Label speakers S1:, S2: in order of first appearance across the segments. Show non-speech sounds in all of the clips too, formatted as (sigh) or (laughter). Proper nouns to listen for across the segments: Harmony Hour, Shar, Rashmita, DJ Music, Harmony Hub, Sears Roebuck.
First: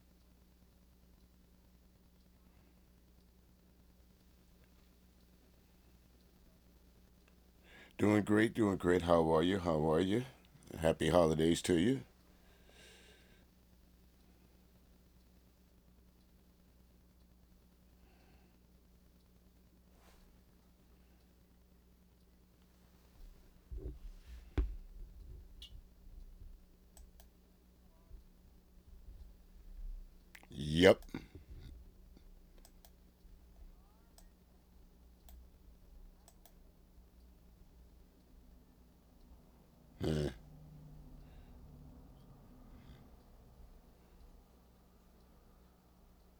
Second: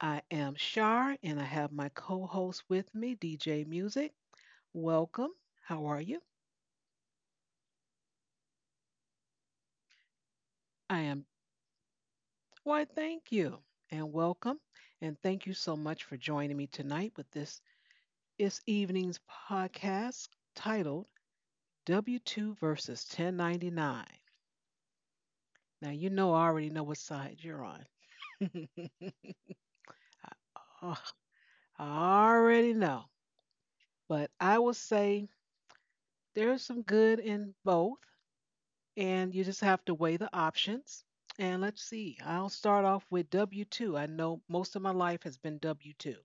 S1: I am Shar, and I have my co host with me, DJ Music. Welcome. How are you?
S2: Doing great, doing great. How are you? How are you?
S1: I
S2: Happy
S1: am,
S2: holidays to you.
S1: why, thank you, and welcome. And thank you so much for joining me tonight with this evening's podcast titled W2 versus 1099. Now, you know, I already know what side you're on. (laughs) Oh,
S2: Yep.
S1: I already know. But I will say there's some good in both, and you just have to weigh the options. And let's see, I'll start off with W 2. I know most of my life has been W 2.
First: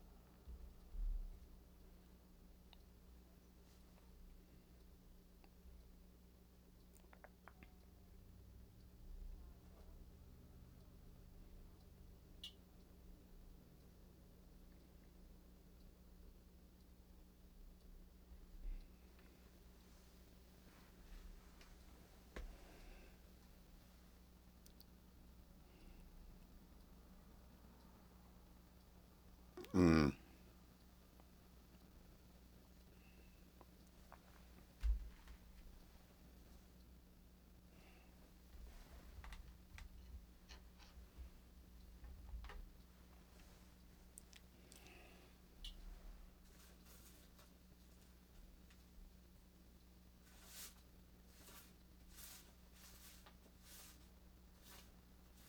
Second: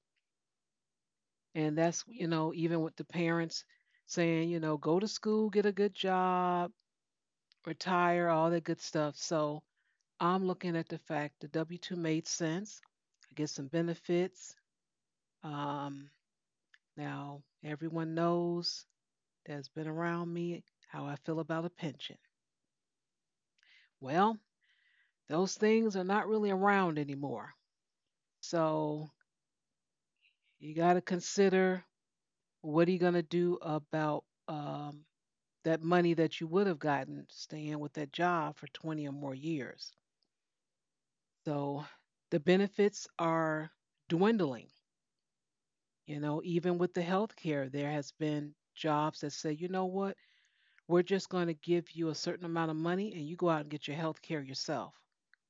S1: And that's, you know, even with the parents saying, you know, go to school, get a good job, retire, all that good stuff. So I'm looking at the fact the W 2 made sense. I get some benefits. Um, Now, everyone knows that's been around me how I feel about a pension. Well, those things are not really around anymore. So you got to consider what are you going to do about that money that you would have gotten staying with that job for 20 or more years. So the benefits are dwindling. You know, even with the health care, there has been jobs that say, you know what, we're just going to give you a certain amount of money and you go out and get your health care yourself.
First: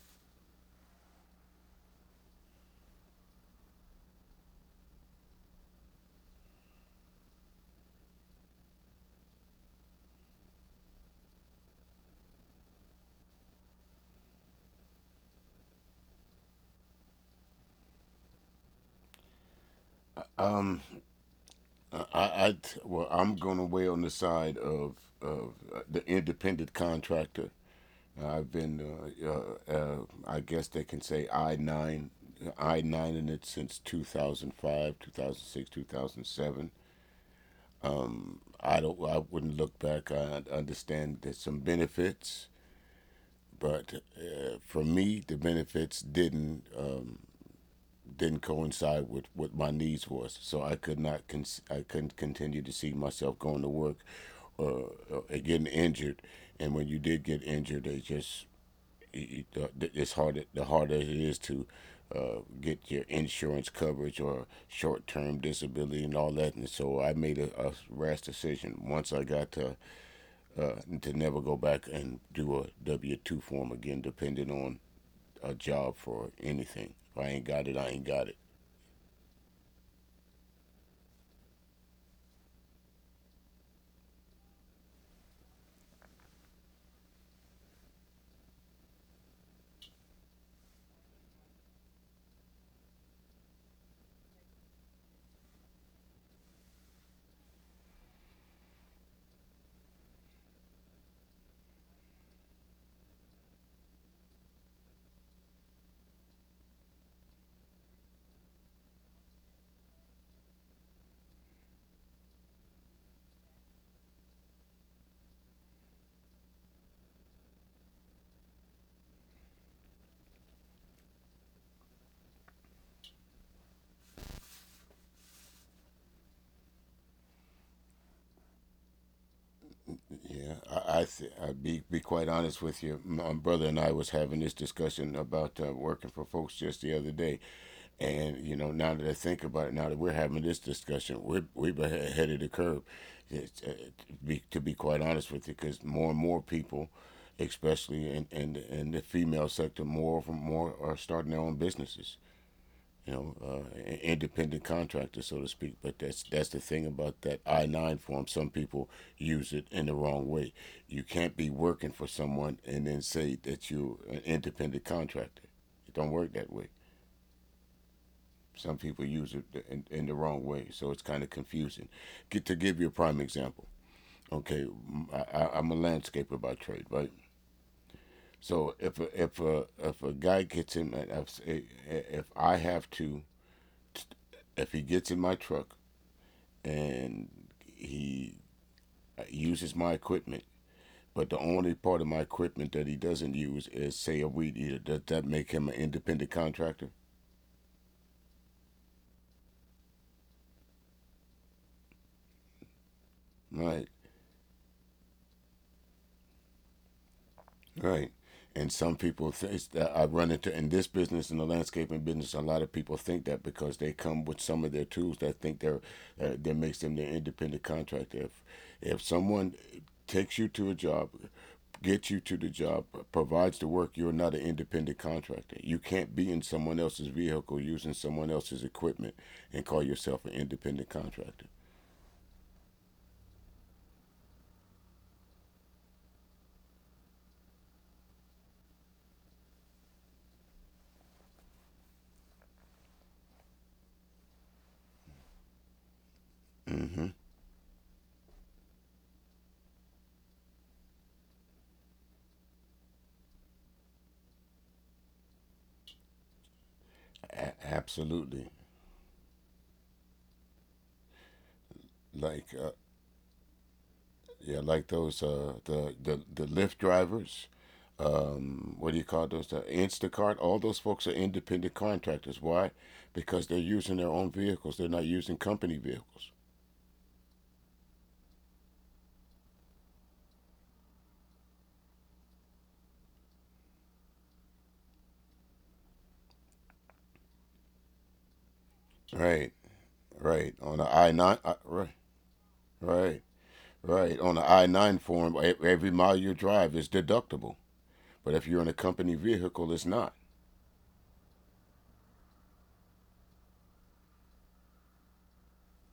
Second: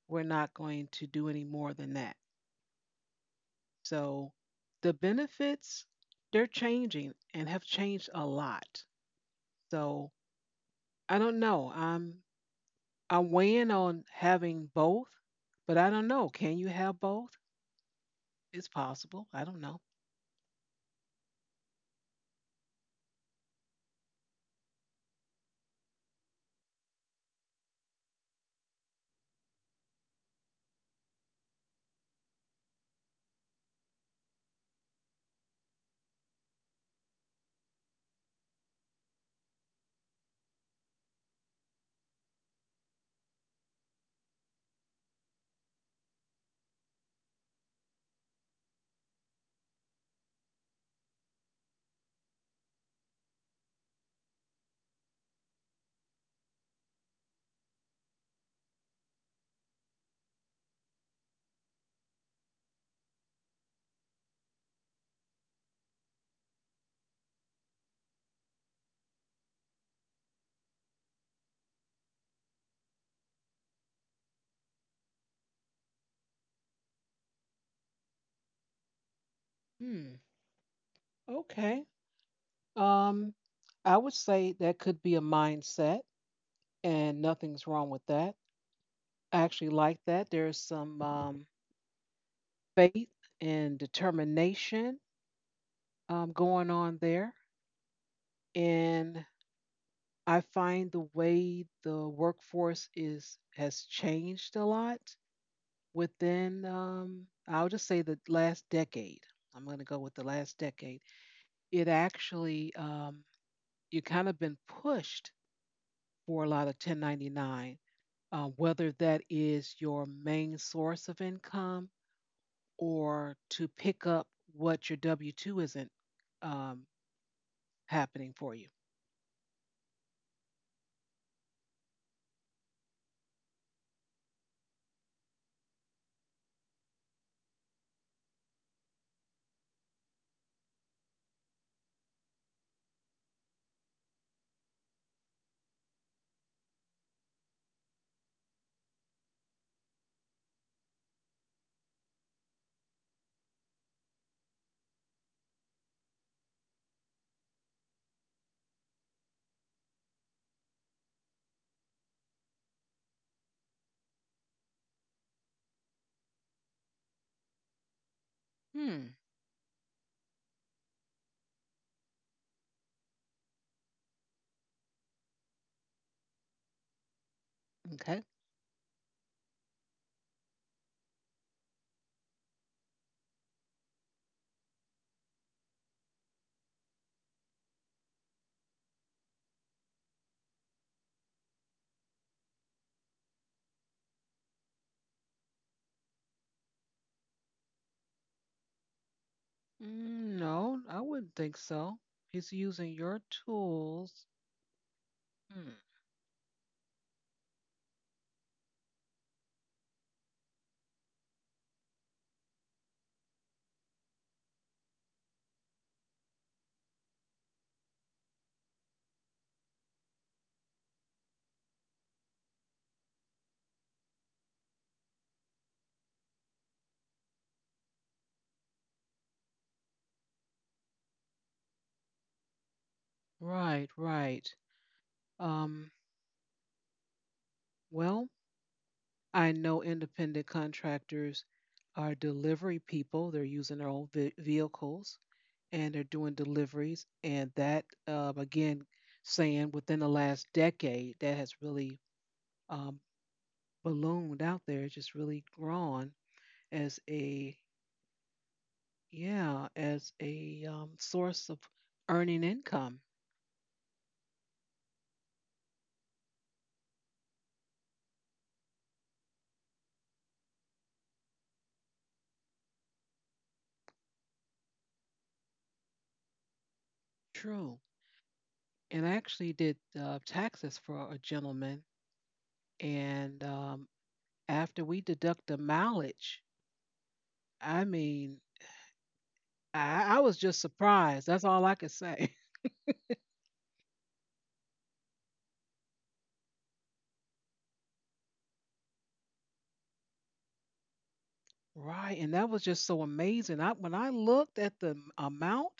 S1: We're not going to do any more than that. So the benefits, they're changing and have changed a lot. So I don't know. I'm weighing on having both, but I don't know. Can you have both? It's possible. I don't know.
S2: I well, I'm going to weigh on the side of of the independent contractor. I've been, I guess they can say I nine in it since 2005, 2006, 2007. I wouldn't look back. I understand there's some benefits, but for me, the benefits didn't coincide with what my needs was. So I could not I couldn't continue to see myself going to work or getting injured. And when you did get injured, they just it's hard the harder it is to get your insurance coverage or short term disability and all that. And so I made a rash decision once I got to never go back and do a W two form again, depending on a job for anything. If I ain't got it, I ain't got it.
S1: Hmm. Okay. Um, I would say that could be a mindset, and nothing's wrong with that. I actually like that. There's some faith and determination going on there, and I find the way the workforce is has changed a lot, within I'll just say the last decade. I'm going to go with the last decade. It actually you kind of been pushed for a lot of 1099, whether that is your main source of income or to pick up what your W two isn't um, happening for you.
S2: Yeah, I be quite honest with you. My brother and I was having this discussion about working for folks just the other day, and you know, now that I think about it, now that we're having this discussion, we're ahead of the curve. It's, to be quite honest with you, because more and more people, especially in the female sector, more are starting their own businesses, you know, independent contractor, so to speak. But that's the thing about that I nine form. Some people use it in the wrong way. You can't be working for someone and then say that you're an independent contractor. It don't work that way. Some
S1: Hmm.
S2: people use it in the wrong way, so it's kind of confusing. Get to give you a prime example. Okay, I am a landscaper by trade, right?
S1: Okay.
S2: So if a guy gets in, if I have to if he gets in my truck and he uses my equipment. But the only part of my equipment that he doesn't use is, say, a weed eater. Does that make him an independent contractor?
S1: Mm, no, I wouldn't think so. He's using your
S2: Right.
S1: tools. Hmm.
S2: Right. And some people think that I run into in this business, in the landscaping business, a lot of people think that because they come with some of their tools that think they're that makes them their independent contractor. If someone takes you to a job, gets you to the job, provides the work, you're not an independent contractor. You can't be in someone else's vehicle using someone else's equipment and call yourself an independent contractor.
S1: Right. Right. Um. Well, I know independent contractors are delivery people. They're using their own vehicles and they're doing deliveries.
S2: Mm-hmm.
S1: And that, again, saying within the last decade, that has really um, ballooned out there. It's just really grown as
S2: A-
S1: a,
S2: absolutely.
S1: yeah, as a source of earning
S2: Like uh,
S1: income.
S2: Yeah, like those the Lyft drivers. What do you call those? The Instacart. All those folks are independent contractors. Why? Because they're using their own vehicles. They're not using company vehicles.
S1: True. And I actually did taxes for a gentleman. And after we deduct the mileage, I mean,
S2: Right,
S1: I was just
S2: right. On the I
S1: surprised. That's
S2: nine,
S1: all I could say. (laughs)
S2: right, right. On the I nine form, every mile you drive is deductible. But if you're in a company vehicle, it's not.
S1: Right. And that was just so amazing. I when I looked at the amount,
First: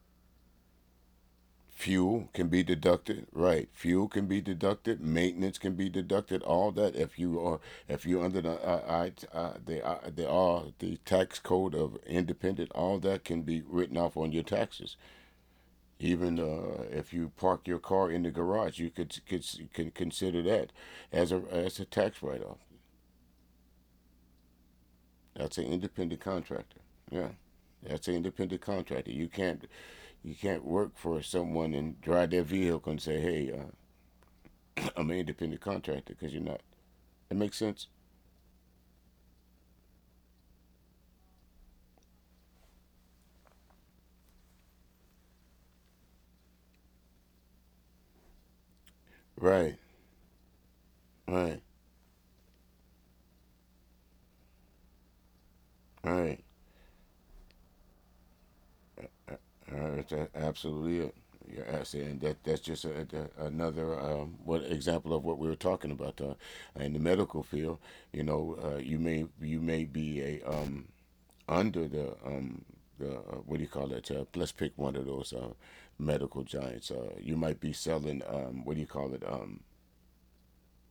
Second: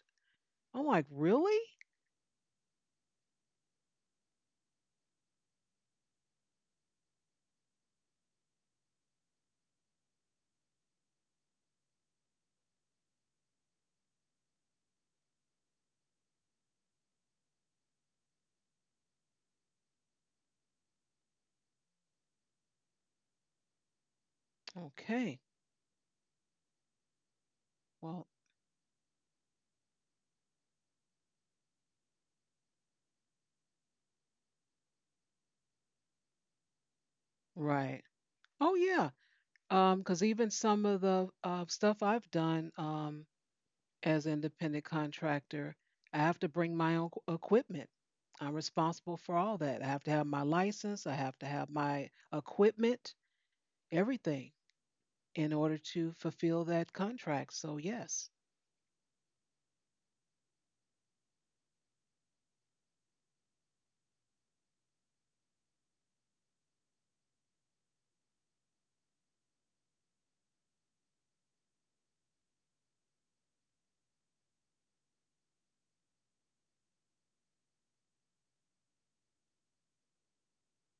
S1: I'm like, really?
S2: Fuel can be deducted, right? Fuel can be deducted. Maintenance can be deducted. All that if you are if you're under the the R, the tax code of independent, all that can be written off on your taxes. Even if you park your car in the garage, you could can consider that as a tax write off.
S1: Okay.
S2: That's an independent contractor. Yeah. That's an
S1: Well,
S2: independent contractor. You can't work for someone and drive their vehicle and say, "Hey, I'm an independent contractor," because you're not. That makes sense?
S1: right. Oh yeah. 'Cause because even some of the stuff I've done as independent contractor, I have to bring my own equipment. I'm responsible for all
S2: Right,
S1: that. I have to have my license, I have to
S2: right,
S1: have my equipment, everything in order
S2: right.
S1: to
S2: Right?
S1: fulfill that contract. So yes.
S2: That's absolutely it. You're asking that that's just another what example of what we were talking about in the medical field. You know, you may be a under the the uh, what do you call it? Let's pick one of those medical giants. You might be selling what do you call it?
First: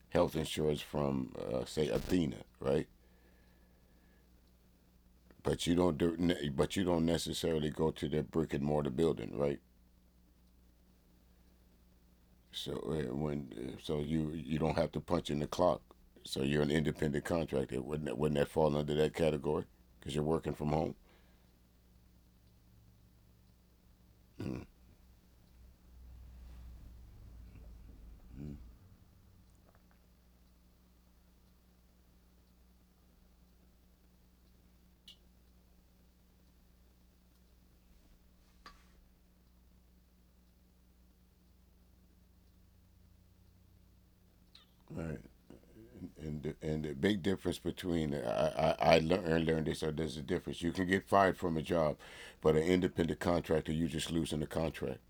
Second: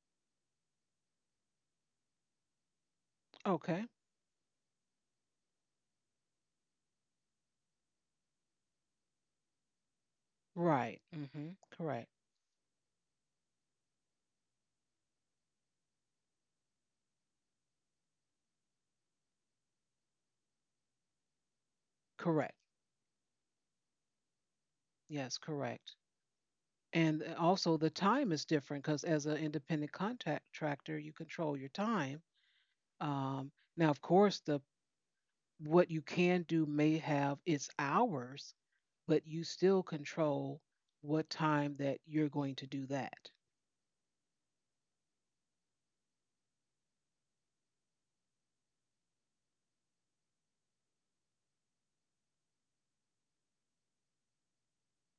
S2: Health insurance from say Athena, right?
S1: Okay.
S2: But you don't do, but you don't necessarily go to that brick and mortar building, right?
S1: Right. Hmm. Correct.
S2: So so you don't have to punch in the clock. So you're an independent contractor. Wouldn't that fall under that category? Because you're working from home.
S1: Correct.
S2: Mm-hmm.
S1: Yes, correct. And also the time is different because as an independent contractor, you control your time. Um, Now, of course, the what you can do may have its hours, but you still control what time that you're going to do that.
S2: Right, and the big difference between I learned this. So there's a difference. You can get fired from a job, but an independent contractor, you just losing the contract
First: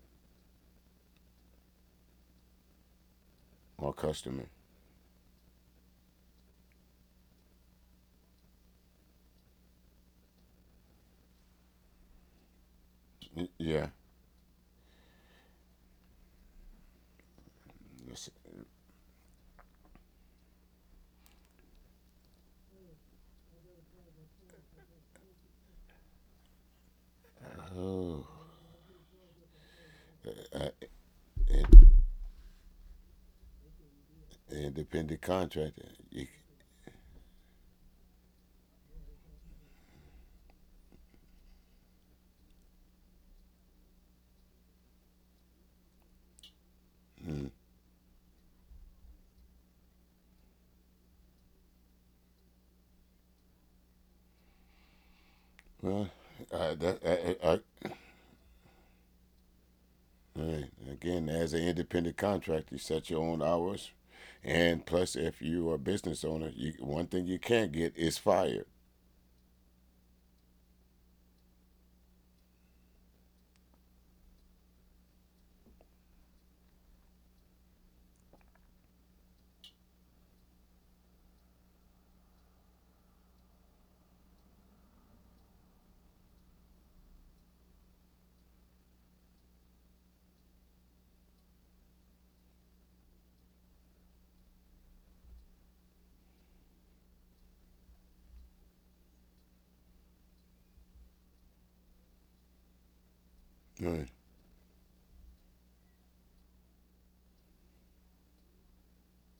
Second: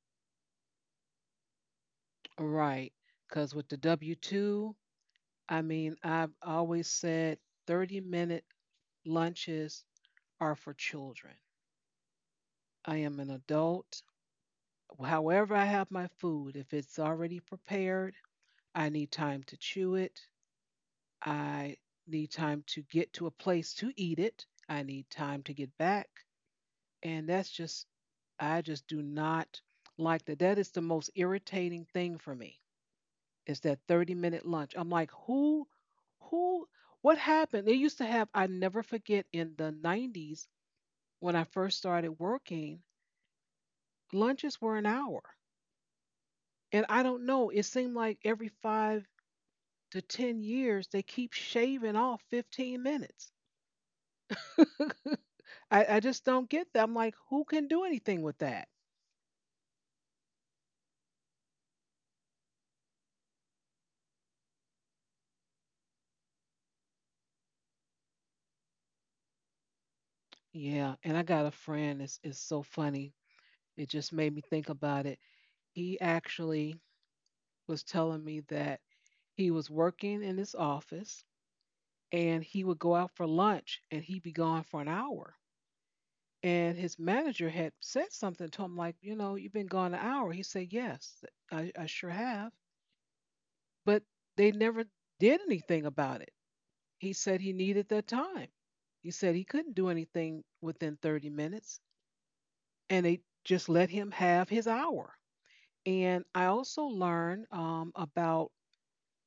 S1: Right. Because with the
S2: or
S1: W
S2: customer.
S1: 2, I mean, I've always said 30-minute lunches are for children. I am an
S2: Yeah.
S1: adult. However, I have my food, if it's already prepared, I need time to chew it. I need time to get to a place to eat it. I need time to get back. And that's just,
S2: Oh.
S1: I just do not like that.
S2: Uh,
S1: That
S2: uh,
S1: is the most
S2: and,
S1: irritating thing for me is that 30-minute lunch. I'm like,
S2: independent contractor. You,
S1: who, what happened? They used to have, I never forget in the 90s when I first started working, lunches were an hour. And I don't
S2: mm,
S1: know, it seemed like every five to 10 years, they keep shaving off 15 minutes. (laughs) I
S2: well,
S1: just don't
S2: I,
S1: get that. I'm
S2: that,
S1: like, who
S2: I,
S1: can do anything with that?
S2: hey, again, as an independent contractor, you set your own hours, and plus, if you are a business owner, one thing you can't get is fired.
S1: Yeah. And I got a friend. It's so funny. It just made me think about it. He actually was telling me that he was working in his office and he would go out for lunch and he'd be gone for an hour. And his manager had said something to him like, you know, you've been gone an hour. He said, yes, I sure have. But they never did anything about it. He said he needed that time. He said he couldn't do anything within 30 minutes, and they just let
S2: Mm.
S1: him have his hour. And I also learned about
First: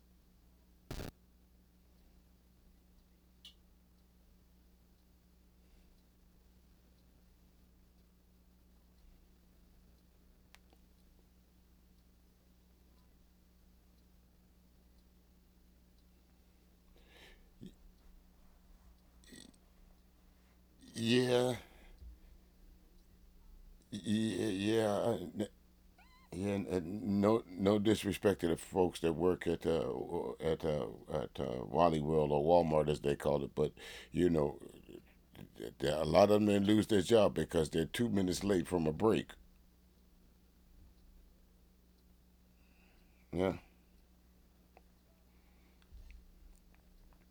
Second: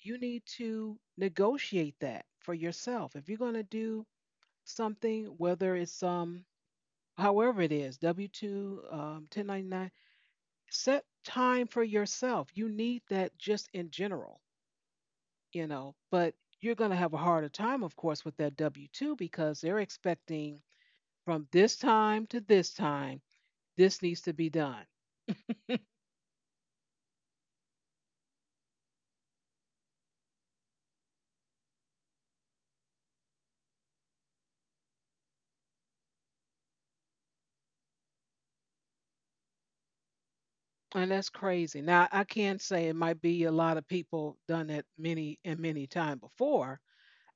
S1: you need to negotiate that for yourself. If you're going to do something, whether it's however it is, W 2, 1099, set time for yourself. You need that just in general, you know, but you're going to have a harder time, of course, with that W 2 because they're expecting from
S2: Yeah,
S1: this time to this time, this needs to
S2: yeah,
S1: be done.
S2: yeah. I- yeah. No, no disrespect to the folks that work at at uh, Wally World or Walmart as they call it, but you know, a lot of them lose their job because they're 2 minutes late from a break.
S1: And that's crazy. Now, I can say it might be a
S2: Yeah,
S1: lot of people done that many and many time before.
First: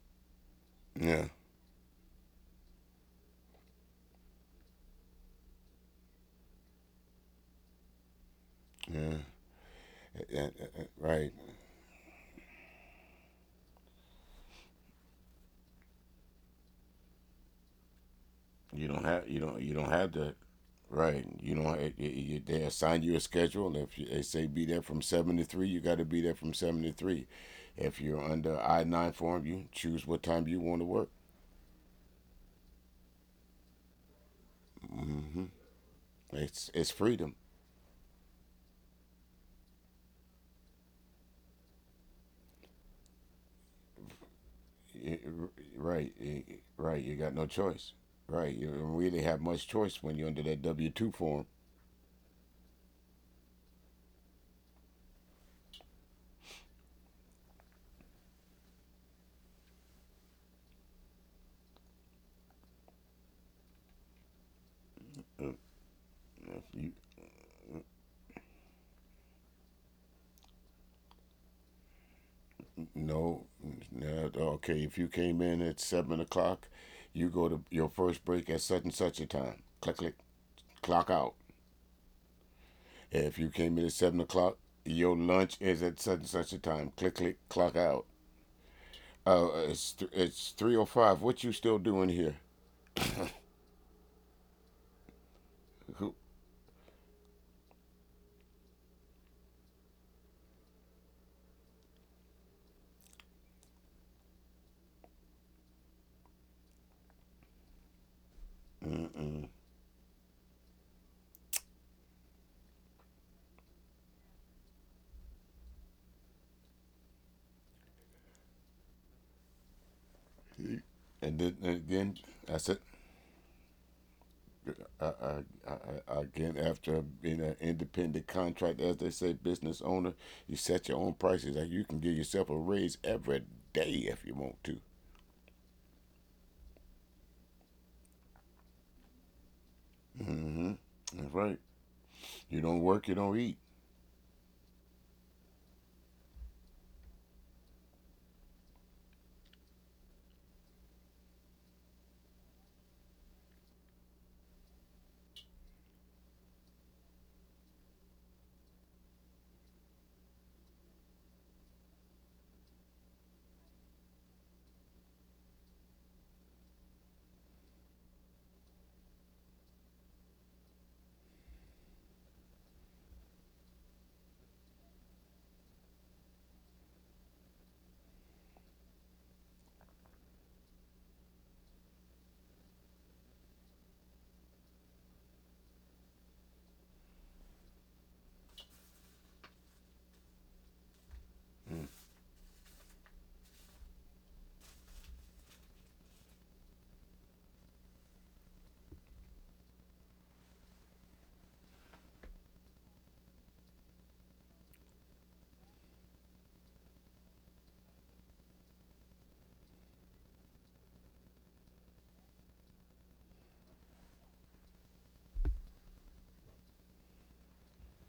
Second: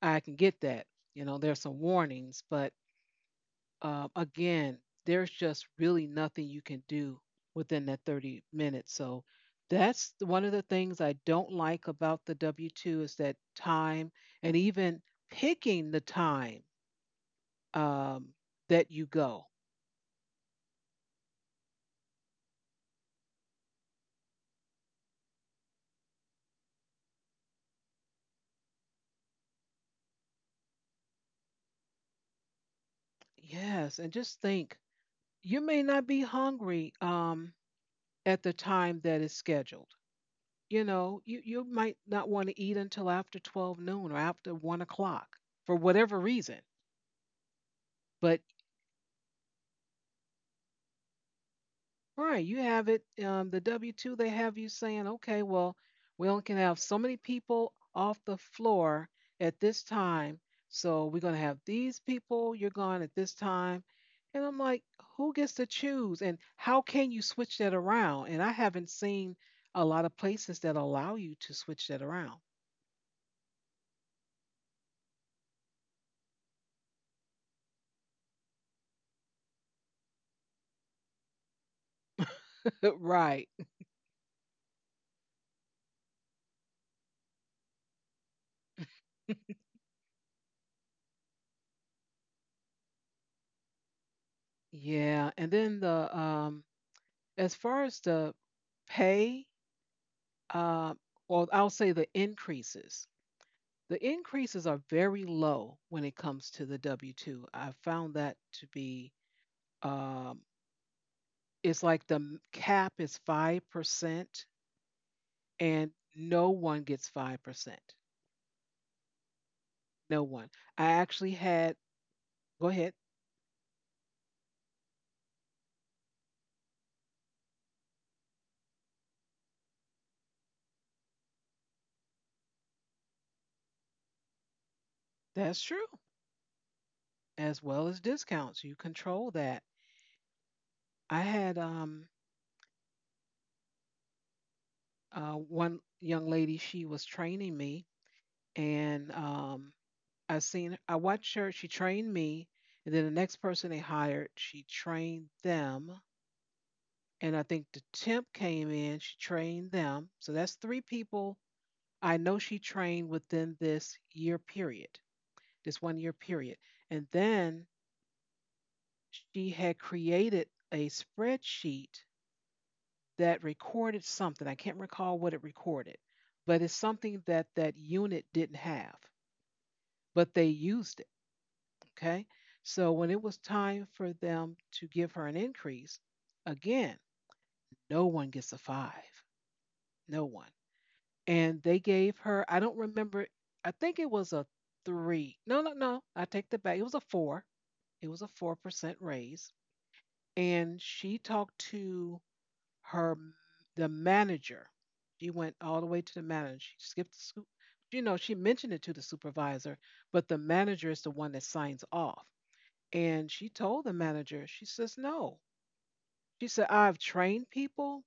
S1: I can get that.
S2: yeah,
S1: You know, there's some warnings, but again, there's just really nothing you can do within that 30 minutes.
S2: yeah.
S1: So that's one of the things I
S2: Right.
S1: don't like about the W 2 is that time and even picking the time um, that you go.
S2: You don't have that, right? You don't. They assign you a schedule. If you, They say be there from 7 to 3, you got to be there from 7 to 3. If you're under I nine form, you choose what time you want to work.
S1: Yes. And just think
S2: Hmm.
S1: you may not be
S2: It's
S1: hungry
S2: freedom.
S1: at the time that is scheduled. You know, you might not want to eat until after 12 noon or after 1
S2: Y-
S1: o'clock
S2: r-
S1: for
S2: right?
S1: whatever
S2: y-
S1: reason.
S2: Right. You got no choice.
S1: But
S2: Right, you don't really have much choice when you're under that W two form.
S1: right. You have it, the W-2, they have you saying, okay, well, we only can have so many people off the floor at this time. So we're going to have these people, you're gone at this time. And I'm like, who gets to choose? And
S2: You
S1: how can you switch that around? And I haven't seen a lot of places that allow you to switch that around.
S2: No, no, okay. If you came in at 7 o'clock, you go to your first break at such and such a time. Click, click, clock out.
S1: (laughs)
S2: If you
S1: Right.
S2: came in at 7 o'clock, your lunch is at such and such a time. Click, click, clock out. It's 3:05. What you still doing here?
S1: Yeah, and then
S2: Who?
S1: the as far as the pay, uh, well, I'll say the increases. The increases are very low when it comes to the W 2. I found that to be,
S2: Mm-mm.
S1: um, it's like the cap is 5%, and no one gets 5%. No one. I actually
S2: And
S1: had,
S2: then I said,
S1: go ahead,
S2: I, I, I- again, after being an independent contractor, as they say, business owner, you set your own prices. Like you can give yourself a raise every day if you want to.
S1: that's true, as well as discounts. You control that.
S2: Hmm. That's
S1: I
S2: right.
S1: had
S2: You don't work, you don't eat.
S1: one young lady, she was training me, and I seen, I watched her, she trained me, and then the next person they hired, she trained them, and I think the temp came in. She trained them. So that's three people I know she trained within this year period, this 1 year period. And then she had created a spreadsheet that recorded something. I can't recall what it recorded, but it's something that that unit didn't have, but they used it. Okay. So when it was time for them to give her an increase, again, no one gets a five. No one. And they gave her, I don't remember, I think it was a three, no, I take that back, it was a four, it was a 4% raise. And she talked to her the manager. She went all the way to the manager. She skipped the scoop, you know, she mentioned it to the supervisor, but the manager is the one that signs off. And she told the manager, she says no. She said, I've trained people,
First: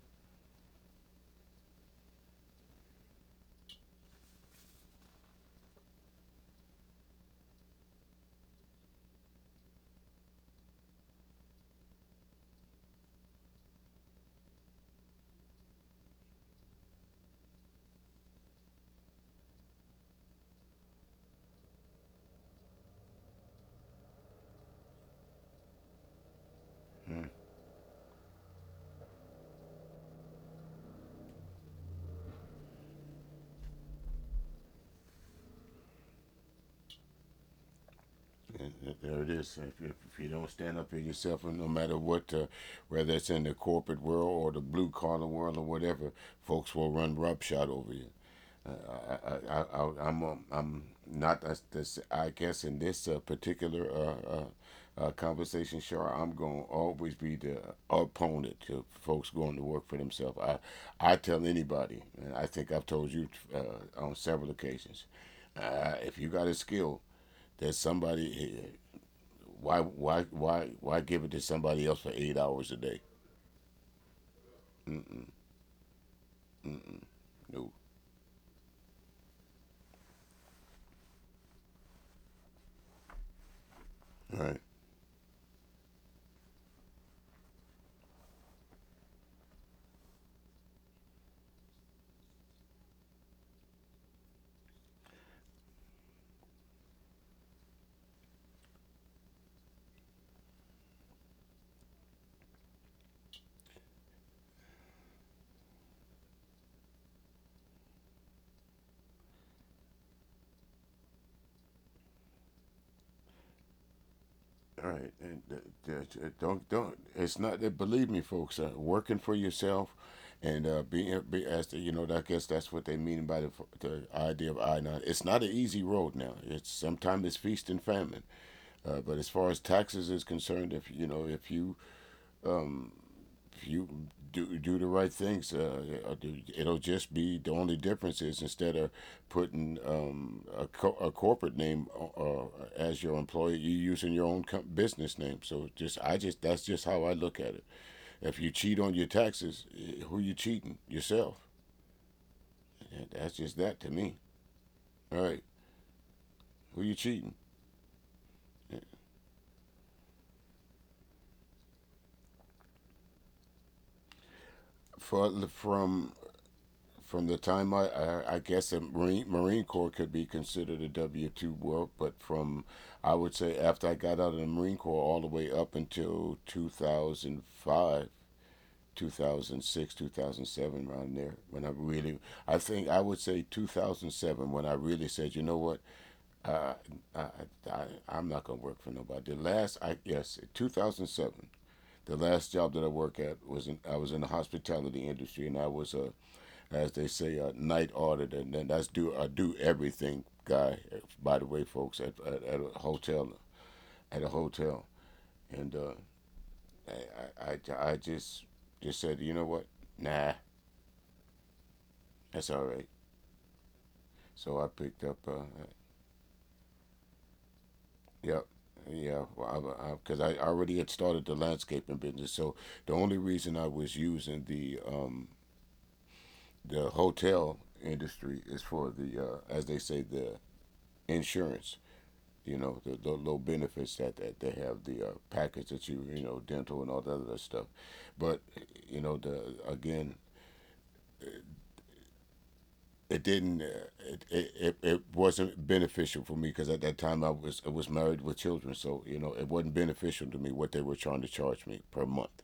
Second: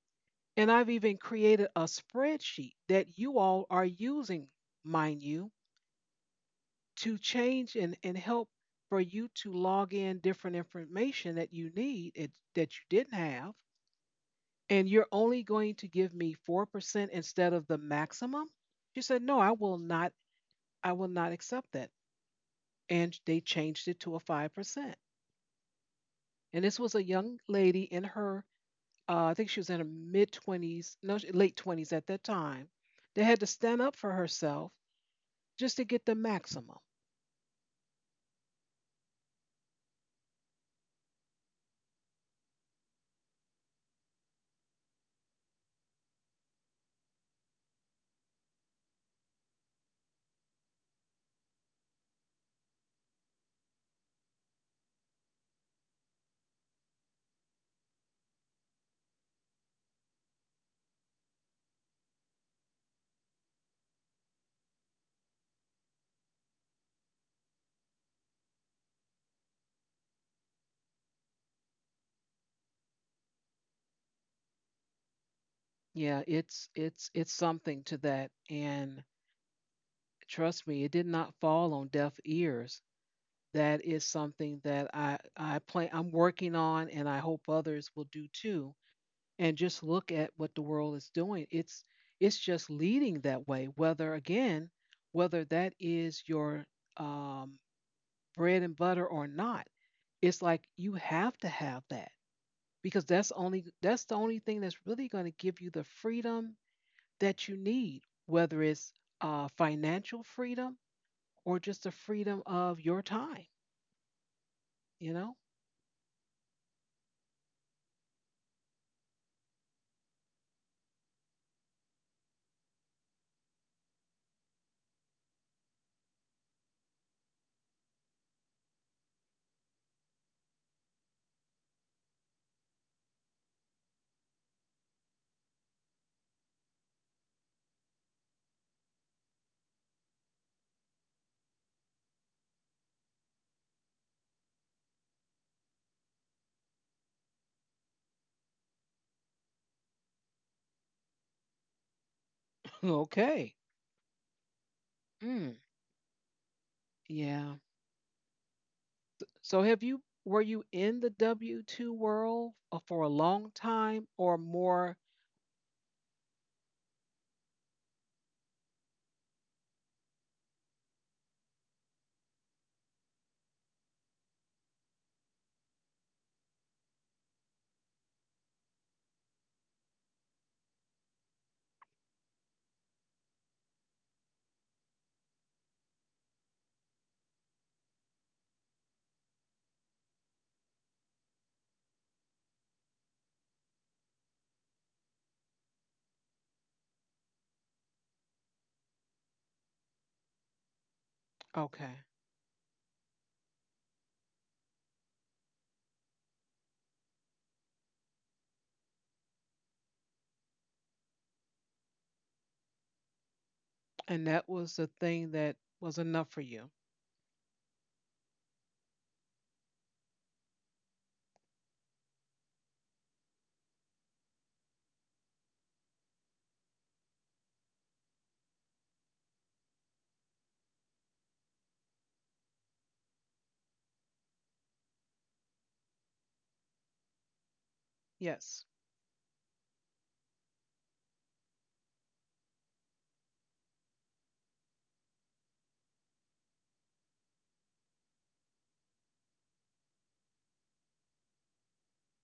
S1: and I've even created a spreadsheet that you all are using, mind you, to change and help, for you to log in different information that you need it, that you didn't have, and you're only going to give me 4% instead of the maximum. She said no, I will not. I will not accept that. And they changed it to a 5%. And this was a
S2: Mm-hmm.
S1: young lady in her I think she was in her mid 20s, no, late 20s at that time, that had to stand up for herself just to get the maximum.
S2: And there it is. If you don't stand up for yourself, and no matter what, whether it's in the corporate world or the blue collar world or whatever, folks will run roughshod over you. I, I'm not. I guess in this particular conversation, sure, I'm gonna always be the opponent to folks going to work for themselves. I tell anybody, and I think I've told you on several occasions, if you got a skill, there's somebody. Why give it to somebody else for 8 hours a day?
S1: Yeah, it's
S2: No,
S1: something to that. And trust me, it did not fall on deaf ears. That is
S2: right?
S1: something that I plan, I'm working on, and I hope others will do too. And just look at what the world is doing. It's just leading that way, whether again, whether that is your um, bread and butter or not. It's like you have to have that because that's the only thing that's really going to give you the freedom that you need, whether it's financial freedom or just the freedom of your time,
S2: All right,
S1: you know?
S2: and th- th- don't don't. It's not that. Believe me, folks. Working for yourself, and as the, you know, I guess that's what they mean by the idea of I nine. It's not an easy road now. It's sometimes it's feast and famine. But as far as taxes is concerned, if you know, if you um, you do do the right things. It'll just be, the only difference is instead of putting a corporate name as your employee, you using your own business name. So just I just that's just how I look at it. If you cheat on your taxes, eh, who you cheating? Yourself.
S1: (laughs)
S2: That's just
S1: Okay.
S2: that to me. All right,
S1: Mm,
S2: who you cheating?
S1: yeah.
S2: Eh.
S1: So have you were you in the W2 world for a long time or more?
S2: For, From the time I guess the Marine Corps could be considered a W 2 work, but from, I would say, after I got out of the Marine Corps all the way up until 2005, 2006, 2007, around there, when I really, I think I would say 2007, when I really said, you know what, uh, I, I'm not going to work for nobody. The last, I yes, 2007. The last job that I worked at was in, I was in the hospitality industry, and I was a, as they say, a night audit, and then that's do a do everything guy. By the way, folks,
S1: Okay.
S2: at a hotel, and I just said, you know what? Nah, that's all right.
S1: And that
S2: So I
S1: was the
S2: picked up.
S1: thing that was enough for you.
S2: Yep. Yeah, because well, because already had started the landscaping business, so the only reason I was using the hotel industry is for the, as they say, the insurance. The low benefits that they have, the package that you know dental and all that other stuff. But
S1: Yes.
S2: you know the again it didn't it wasn't beneficial for me because at that time I was married with children, so you know it wasn't beneficial to me what they were trying to charge me per month.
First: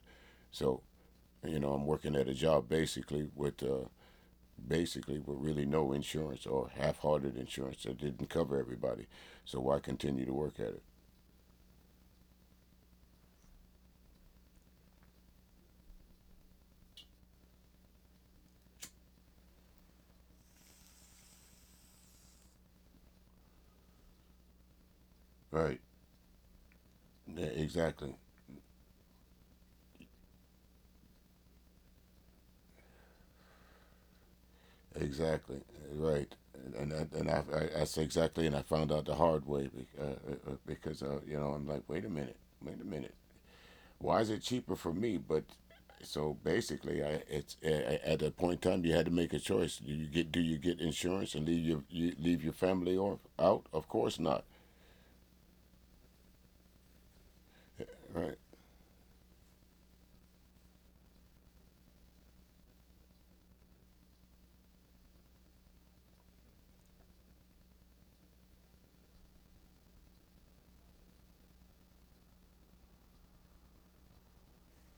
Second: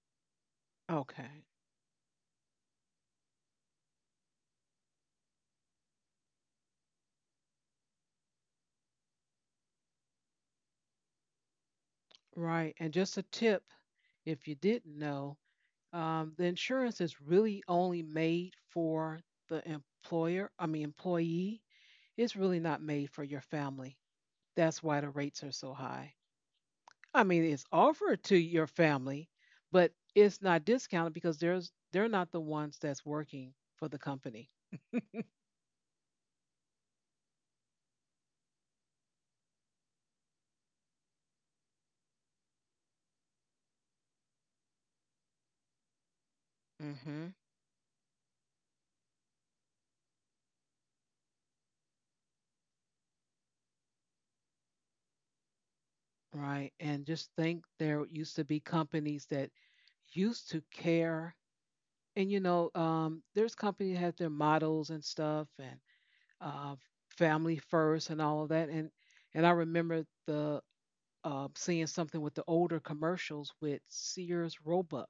S2: So
S1: Okay.
S2: you know I'm working at a job basically with really no insurance, or half-hearted insurance that didn't cover everybody. So why continue to work at it?
S1: Right. And just a tip, if you didn't know, the insurance is really only made for the employer, I mean employee. It's really not made for your family. That's why the rates are so
S2: Right.
S1: high. I mean,
S2: Yeah,
S1: it's offered
S2: exactly.
S1: to your family, but it's not discounted because there's they're not the ones that's working for the company.
S2: Exactly. Right, and I say exactly, and I found out the hard way because you know, I'm like, wait a minute, why is it cheaper for me? But so basically,
S1: Mm-hmm.
S2: at a point in time you had to make a choice. Do you get insurance and leave your you leave your family or out? Of course not.
S1: Right? And just think there used
S2: Right.
S1: to be companies that used to care, and there's companies that have their models and stuff, and uh, family first, and all of that. And I remember the seeing something with the older commercials with Sears Roebuck.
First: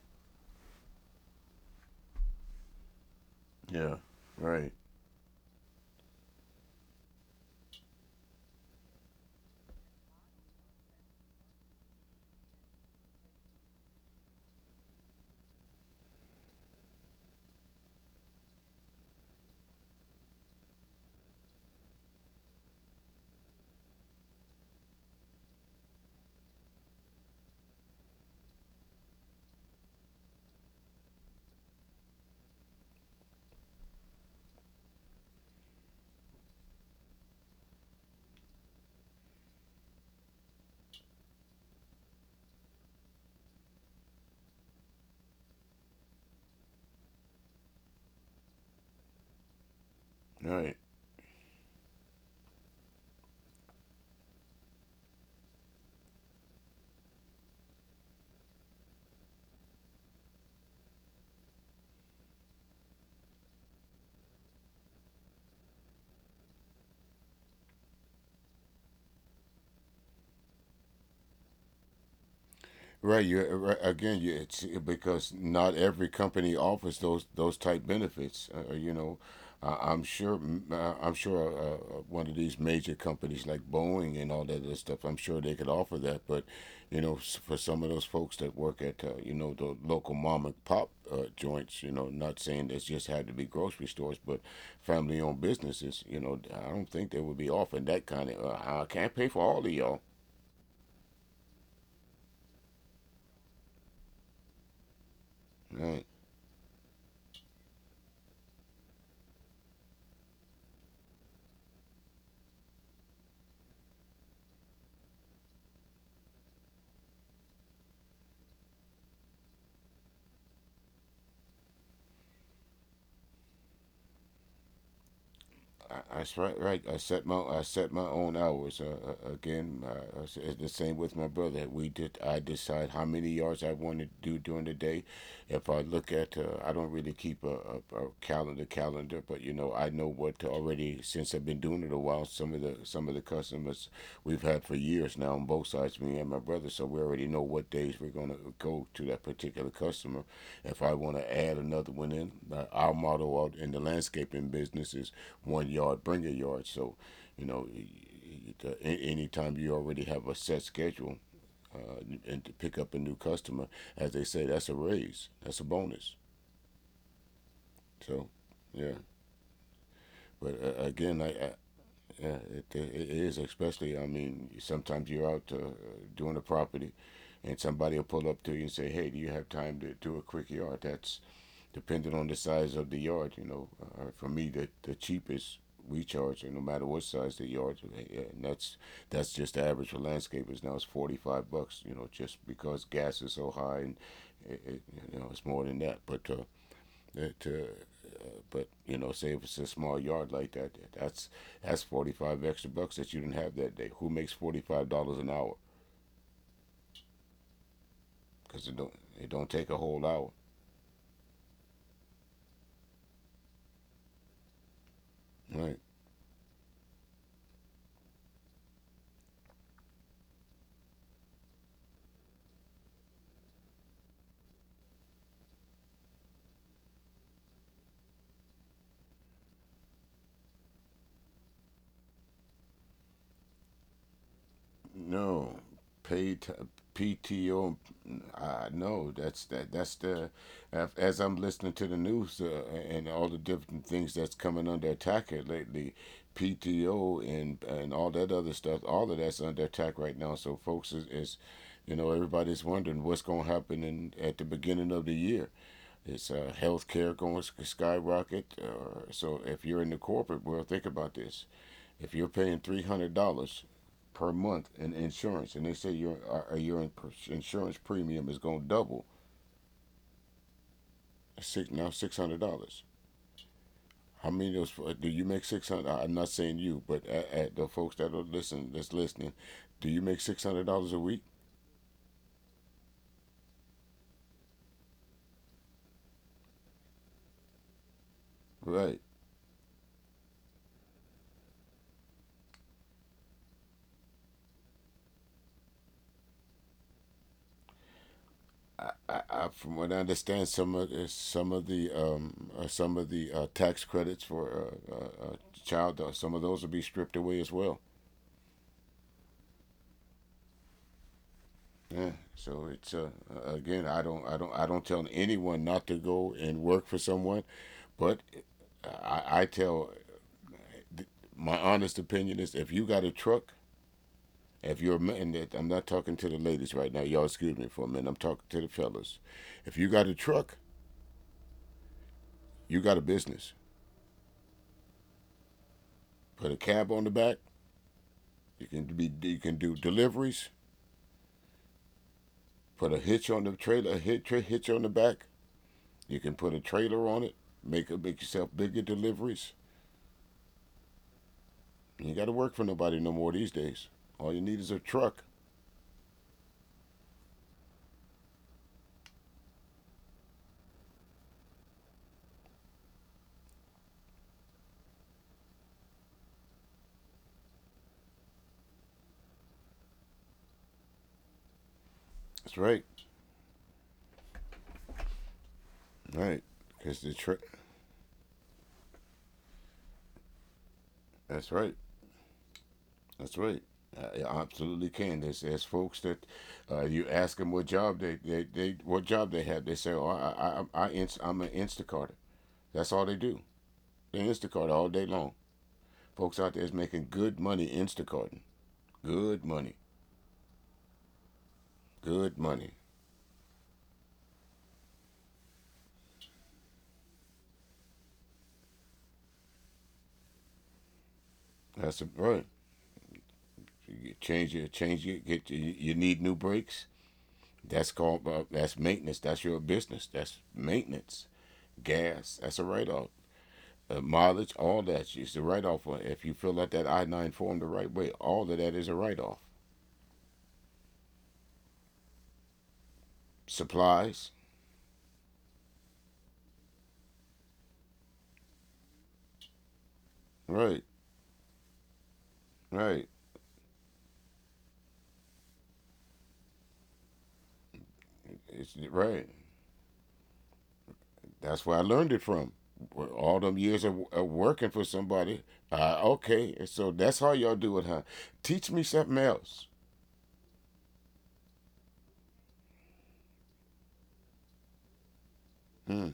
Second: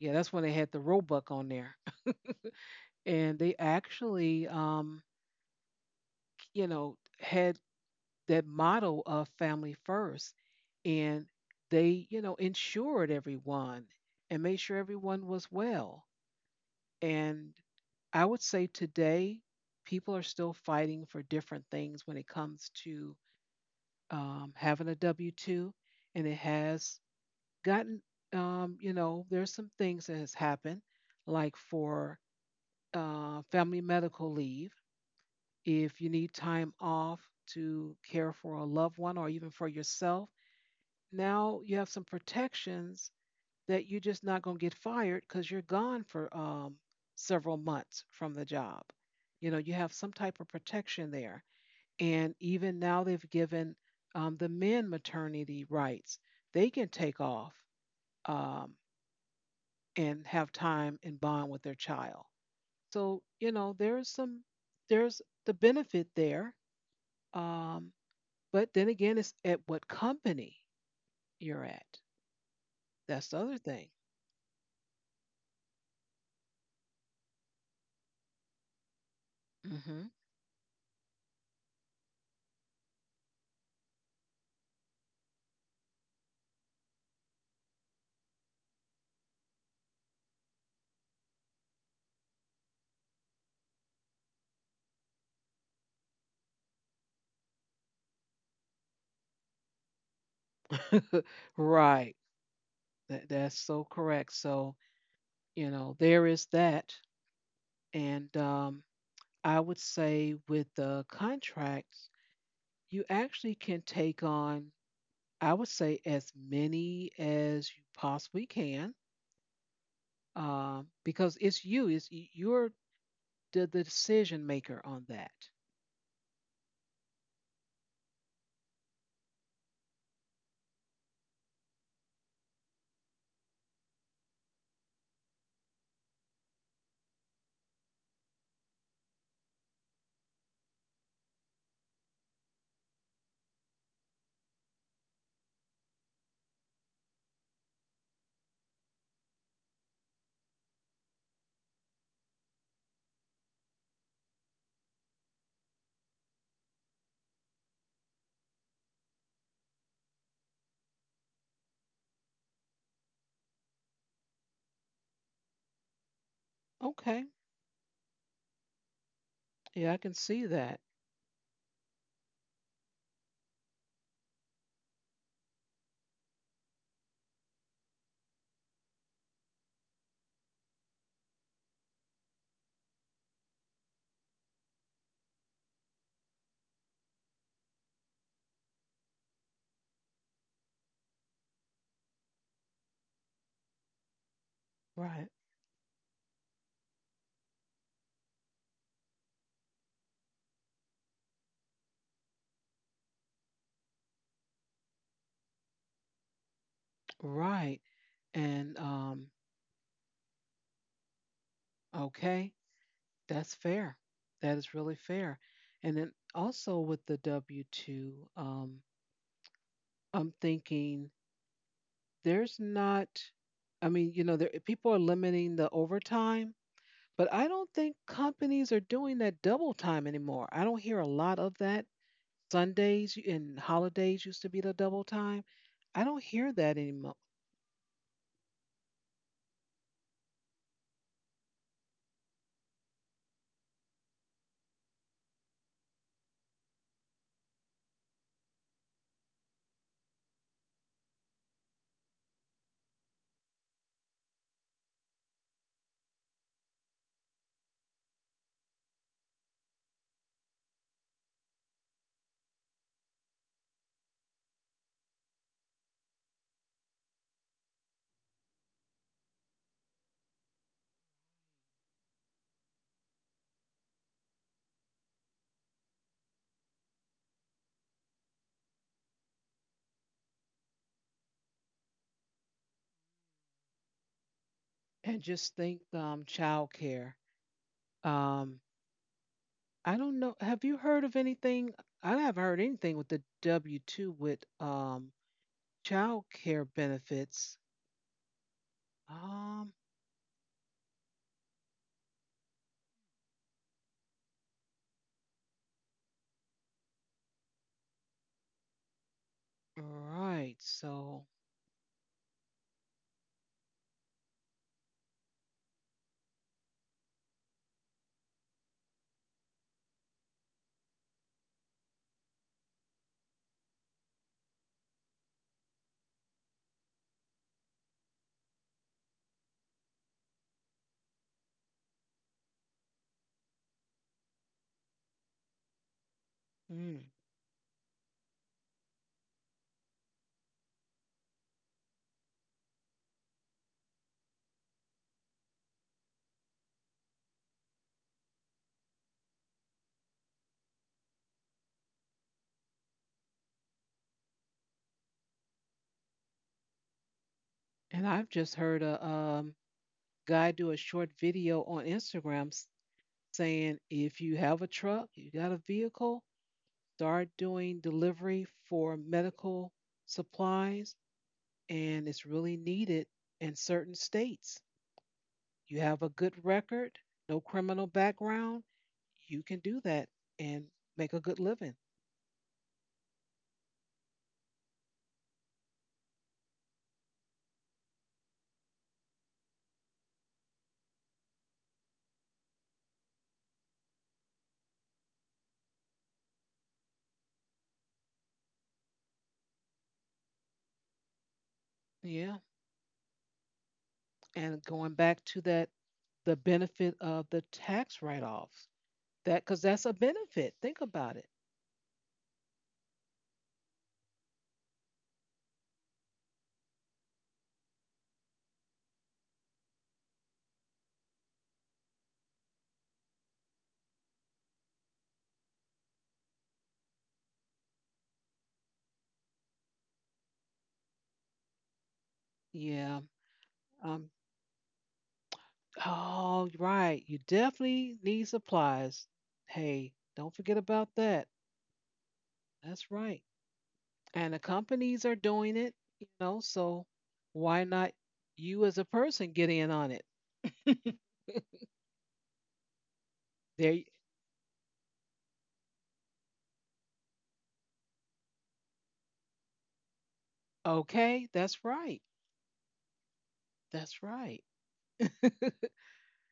S1: Yeah, that's when they had the Roebuck on there and they
S2: Yeah.
S1: actually
S2: Right.
S1: had that motto of family first, and they insured everyone and made sure everyone was well. And I would say today people are still fighting for different things when it comes to having a w2, and it has gotten there's some things that has happened, like for family medical leave. If you need time off to care for a loved one or even for yourself, now you have some protections that you're just not going to get fired because you're gone for several months from the job. You know, you have some type of
S2: Right.
S1: protection there. And even now they've given the men maternity rights. They can take off um, and have time and bond with their child. So, you know, there's some, there's the benefit there. Um, But then again, it's at what company you're at. That's
S2: Right.
S1: the
S2: You
S1: other thing.
S2: right, again. It's because not every company offers those type benefits. You know,
S1: Mm-hmm.
S2: I'm sure. I'm sure one of these major companies like Boeing and all that other stuff. I'm sure they could offer that. But you know, for some of those folks that work at you know, the local mom and pop joints, you know, not saying this just had to be grocery stores, but family owned businesses. You know, I don't think they would be offering that kind of. I can't pay for all of y'all.
S1: (laughs) Right. That's so correct. So, you know,
S2: Uh,
S1: there is that. And I would say with the contracts, you actually can take on, I would say, as many as you possibly can because you're the decision maker on that.
S2: I right, right. I set my own hours. Again, it's the same with my brother. We did. I decide how many yards I want to do during the day. If I look at, I don't really keep a calendar calendar, but you know, I know what already since I've been doing it a while. Some of the customers we've had for years now on both sides, me and my brother, so we already know what days we're gonna go to that particular customer. If I want to add another one in, our motto out in the landscaping business is 1 yard, bring a yard. So, you know, anytime you already have a set schedule uh, and to pick up a new customer, as they say, that's a raise, that's a bonus.
S1: Okay.
S2: So, yeah.
S1: Yeah, I can see
S2: But
S1: that.
S2: again, I yeah, it is, especially. I mean, sometimes you're out doing a property, and somebody will pull up to you and say, "Hey, do you have time to do a quick yard?" That's depending on the size of the yard. You know, for me, the cheapest we charge, no matter what size the yard, and that's just the average for landscapers. Now it's 45 bucks. You know, just because gas is so high, it, it,
S1: Right.
S2: you know, it's more than that. But it, uh, but you know, say if it's a small yard like that, that's that's 45 extra bucks that you didn't have that day. Who makes $45 an hour?
S1: Right. And
S2: Because it don't, it don't take a whole hour.
S1: okay, that's fair. That is really fair.
S2: Right.
S1: And then also with the W two, I'm thinking there's not. I mean, you know, there, people are limiting the overtime, but I don't think companies are doing that double time anymore. I don't hear a lot of that. Sundays and holidays used to be the double time.
S2: No,
S1: I don't
S2: paid t-
S1: hear that anymore.
S2: PTO. I know that's that. That's as I'm listening to the news and all the different things that's coming under attack here lately. PTO and all that other stuff. All of that's under attack right now. So folks is you know, everybody's wondering what's going to happen in at the beginning of the year. Is healthcare going to skyrocket? So if you're in the corporate world, think about this. If you're paying $300 per month in insurance, and they say your insurance premium is going to double, $600. How many of those do you make 600? I'm not saying you, but at the folks that are listening, that's listening, do you make $600 a week?
S1: And just think, childcare. Um,
S2: Right.
S1: I don't know. Have you heard of anything? I haven't heard anything with the W two with child care benefits. Um,
S2: From what I understand, some of the tax credits for uh, child, some of those will be stripped away as well.
S1: right. So,
S2: Yeah. So it's again, I don't tell anyone not to go and work for someone, but I tell, my honest opinion is if you got a truck, if you're a man, I'm not talking to the ladies right now. Y'all excuse me for a minute. I'm talking to the fellas. If you got a truck, you got a business. Put a
S1: hmm.
S2: cab on the back. You can do deliveries. Put a hitch on the trailer, a hitch, hitch on the back. You can put a trailer on it. Make yourself bigger deliveries. You got to work for nobody no more these days. All you need is a truck.
S1: And I've just heard a guy do a short video on Instagram saying if you have a truck, you got a vehicle, start doing delivery for medical supplies, and it's really
S2: That's right.
S1: needed in certain states. You have a good
S2: Right.
S1: record,
S2: Cause the
S1: no
S2: truck.
S1: criminal background, you can do that and make a good
S2: That's
S1: living.
S2: right. That's right. Absolutely can. There's folks that you ask them what job they what job they have. They say, "Oh, I'm an Instacarter." That's all they do. They Instacart all day long. Folks out there is making good money Instacarting. Good money.
S1: Yeah.
S2: Good money.
S1: And going back to that, the benefit of the tax write offs, that because that's a benefit. Think about it.
S2: That's a, right. You change your get your, you need new brakes. That's called that's maintenance. That's your business. That's maintenance. Gas. That's a write off. Mileage. All that is a write off. If you fill out that I-9 form the right way, all of that is a write off.
S1: Yeah. Um,
S2: Supplies.
S1: oh, right. You definitely need supplies. Hey, don't forget about
S2: Right.
S1: that. That's
S2: Right.
S1: right. And the companies are doing it, you know, so why not you as a
S2: It's
S1: person
S2: right.
S1: get in on it? (laughs)
S2: That's where I learned it from. All them
S1: There.
S2: years of working for somebody. Okay. So that's how y'all do it, huh? Teach me something else.
S1: Okay, that's right. That's right. (laughs)
S2: Hmm.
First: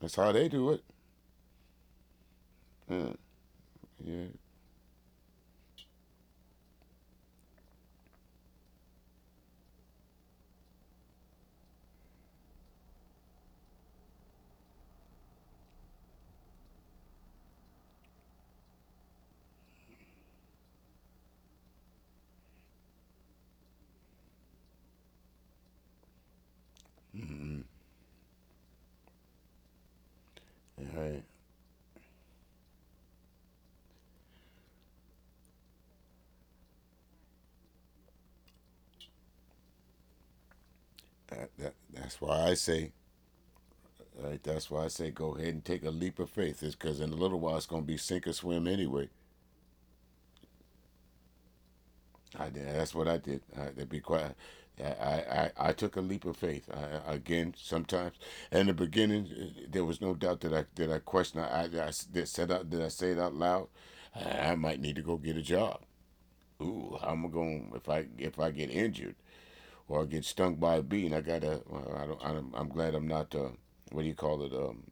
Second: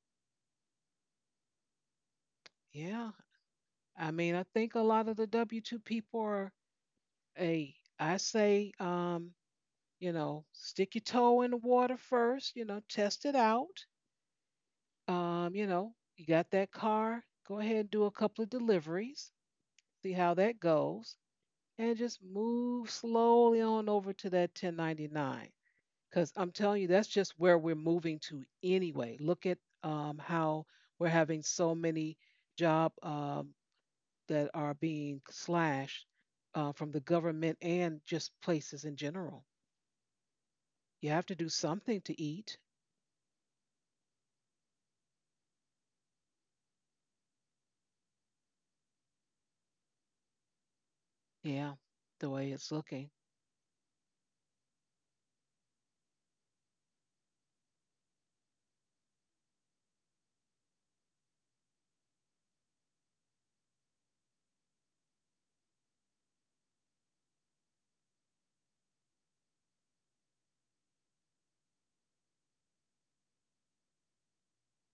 S2: That's how they do it.
S1: Yeah.
S2: Hmm.
S1: I
S2: Yeah.
S1: mean, I think a lot of the W two people are a I say, you know, stick your toe in the water first, you know, test it out. You know, you got that car, go ahead and do a couple of deliveries, see how that goes, and just move slowly on over to that 1099. Because I'm telling you, that's just where
S2: Mm-hmm.
S1: we're moving to anyway. Look at how
S2: All
S1: we're
S2: right.
S1: having so many job that are being slashed from the government and just places in general. You have to do something to
S2: That's
S1: eat.
S2: why I say, all right, that's why I say go ahead and take a leap of faith. Is because in a little while it's gonna be sink or swim anyway.
S1: Yeah, the way
S2: I
S1: it's
S2: did. That's
S1: looking.
S2: what I did. I, to be quiet. I took a leap of faith. I, again, sometimes in the beginning, there was no doubt that I questioned. I did said out did I say it out loud? I might need to go get a job. Ooh, how am I going if I get injured or I get stung by a bee and I gotta? Well, I don't. I'm glad I'm not. What do you call it? Um,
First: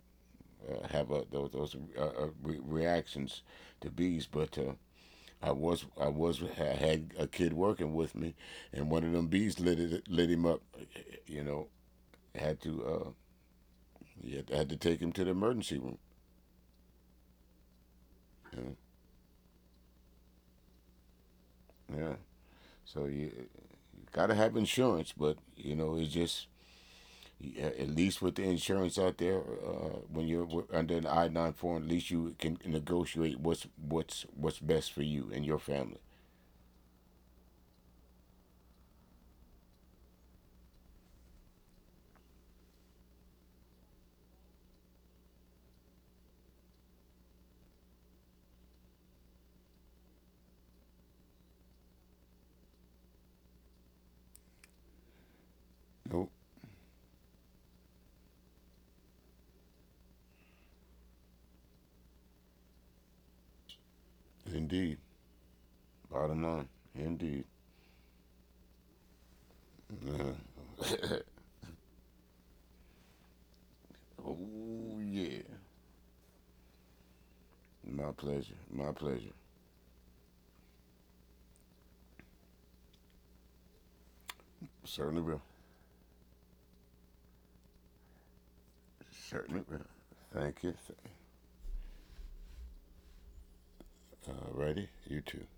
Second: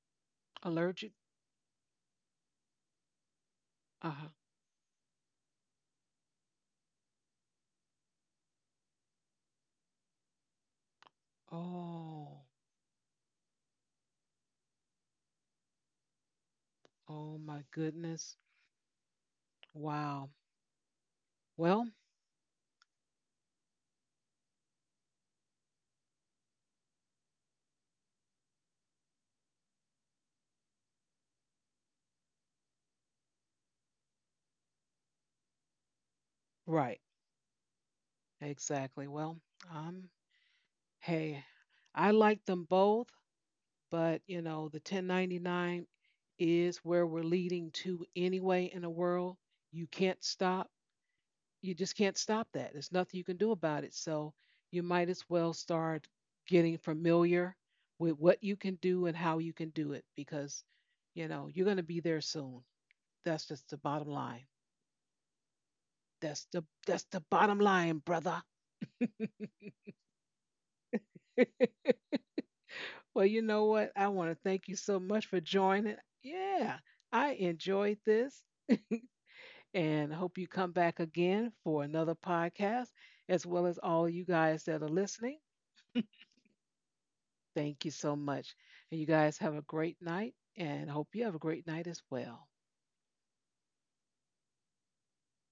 S2: uh,
S1: Allergic.
S2: Have those reactions to
S1: Uh
S2: bees.
S1: huh.
S2: But I had a kid working with me, and one of them bees lit him up. You know,
S1: Oh,
S2: had to uh, had to take him to the emergency room.
S1: oh my goodness.
S2: Yeah,
S1: Wow. Well,
S2: yeah. So you gotta have insurance, but you know it's just. Yeah, at least with the insurance out there, when you're under an I-9 form, at least you can negotiate what's best for you and your family.
S1: right. Exactly. Well, um, hey, I like them both. But you know, the 1099 is where we're leading to anyway in the world. You can't stop, you just can't stop that. There's nothing you can do about it, so you might as well start
S2: Nope,
S1: getting familiar with what you can do and how you can do it, because you know you're going to be there soon. That's just the bottom line.
S2: indeed. Bottom
S1: That's the,
S2: line,
S1: that's the
S2: indeed.
S1: bottom line, brother.
S2: (laughs)
S1: (laughs) Well, you know what, I want to thank you
S2: Oh
S1: so much for
S2: yeah,
S1: joining. Yeah, I enjoyed
S2: my
S1: this
S2: pleasure, my pleasure.
S1: and hope you come back again for another podcast, as well as all you guys that are
S2: Certainly
S1: listening.
S2: will.
S1: Thank you so much. And you guys have
S2: Certainly
S1: a
S2: will.
S1: great night,
S2: Thank you.
S1: and hope you have a great night as well.
S2: Alrighty, you too.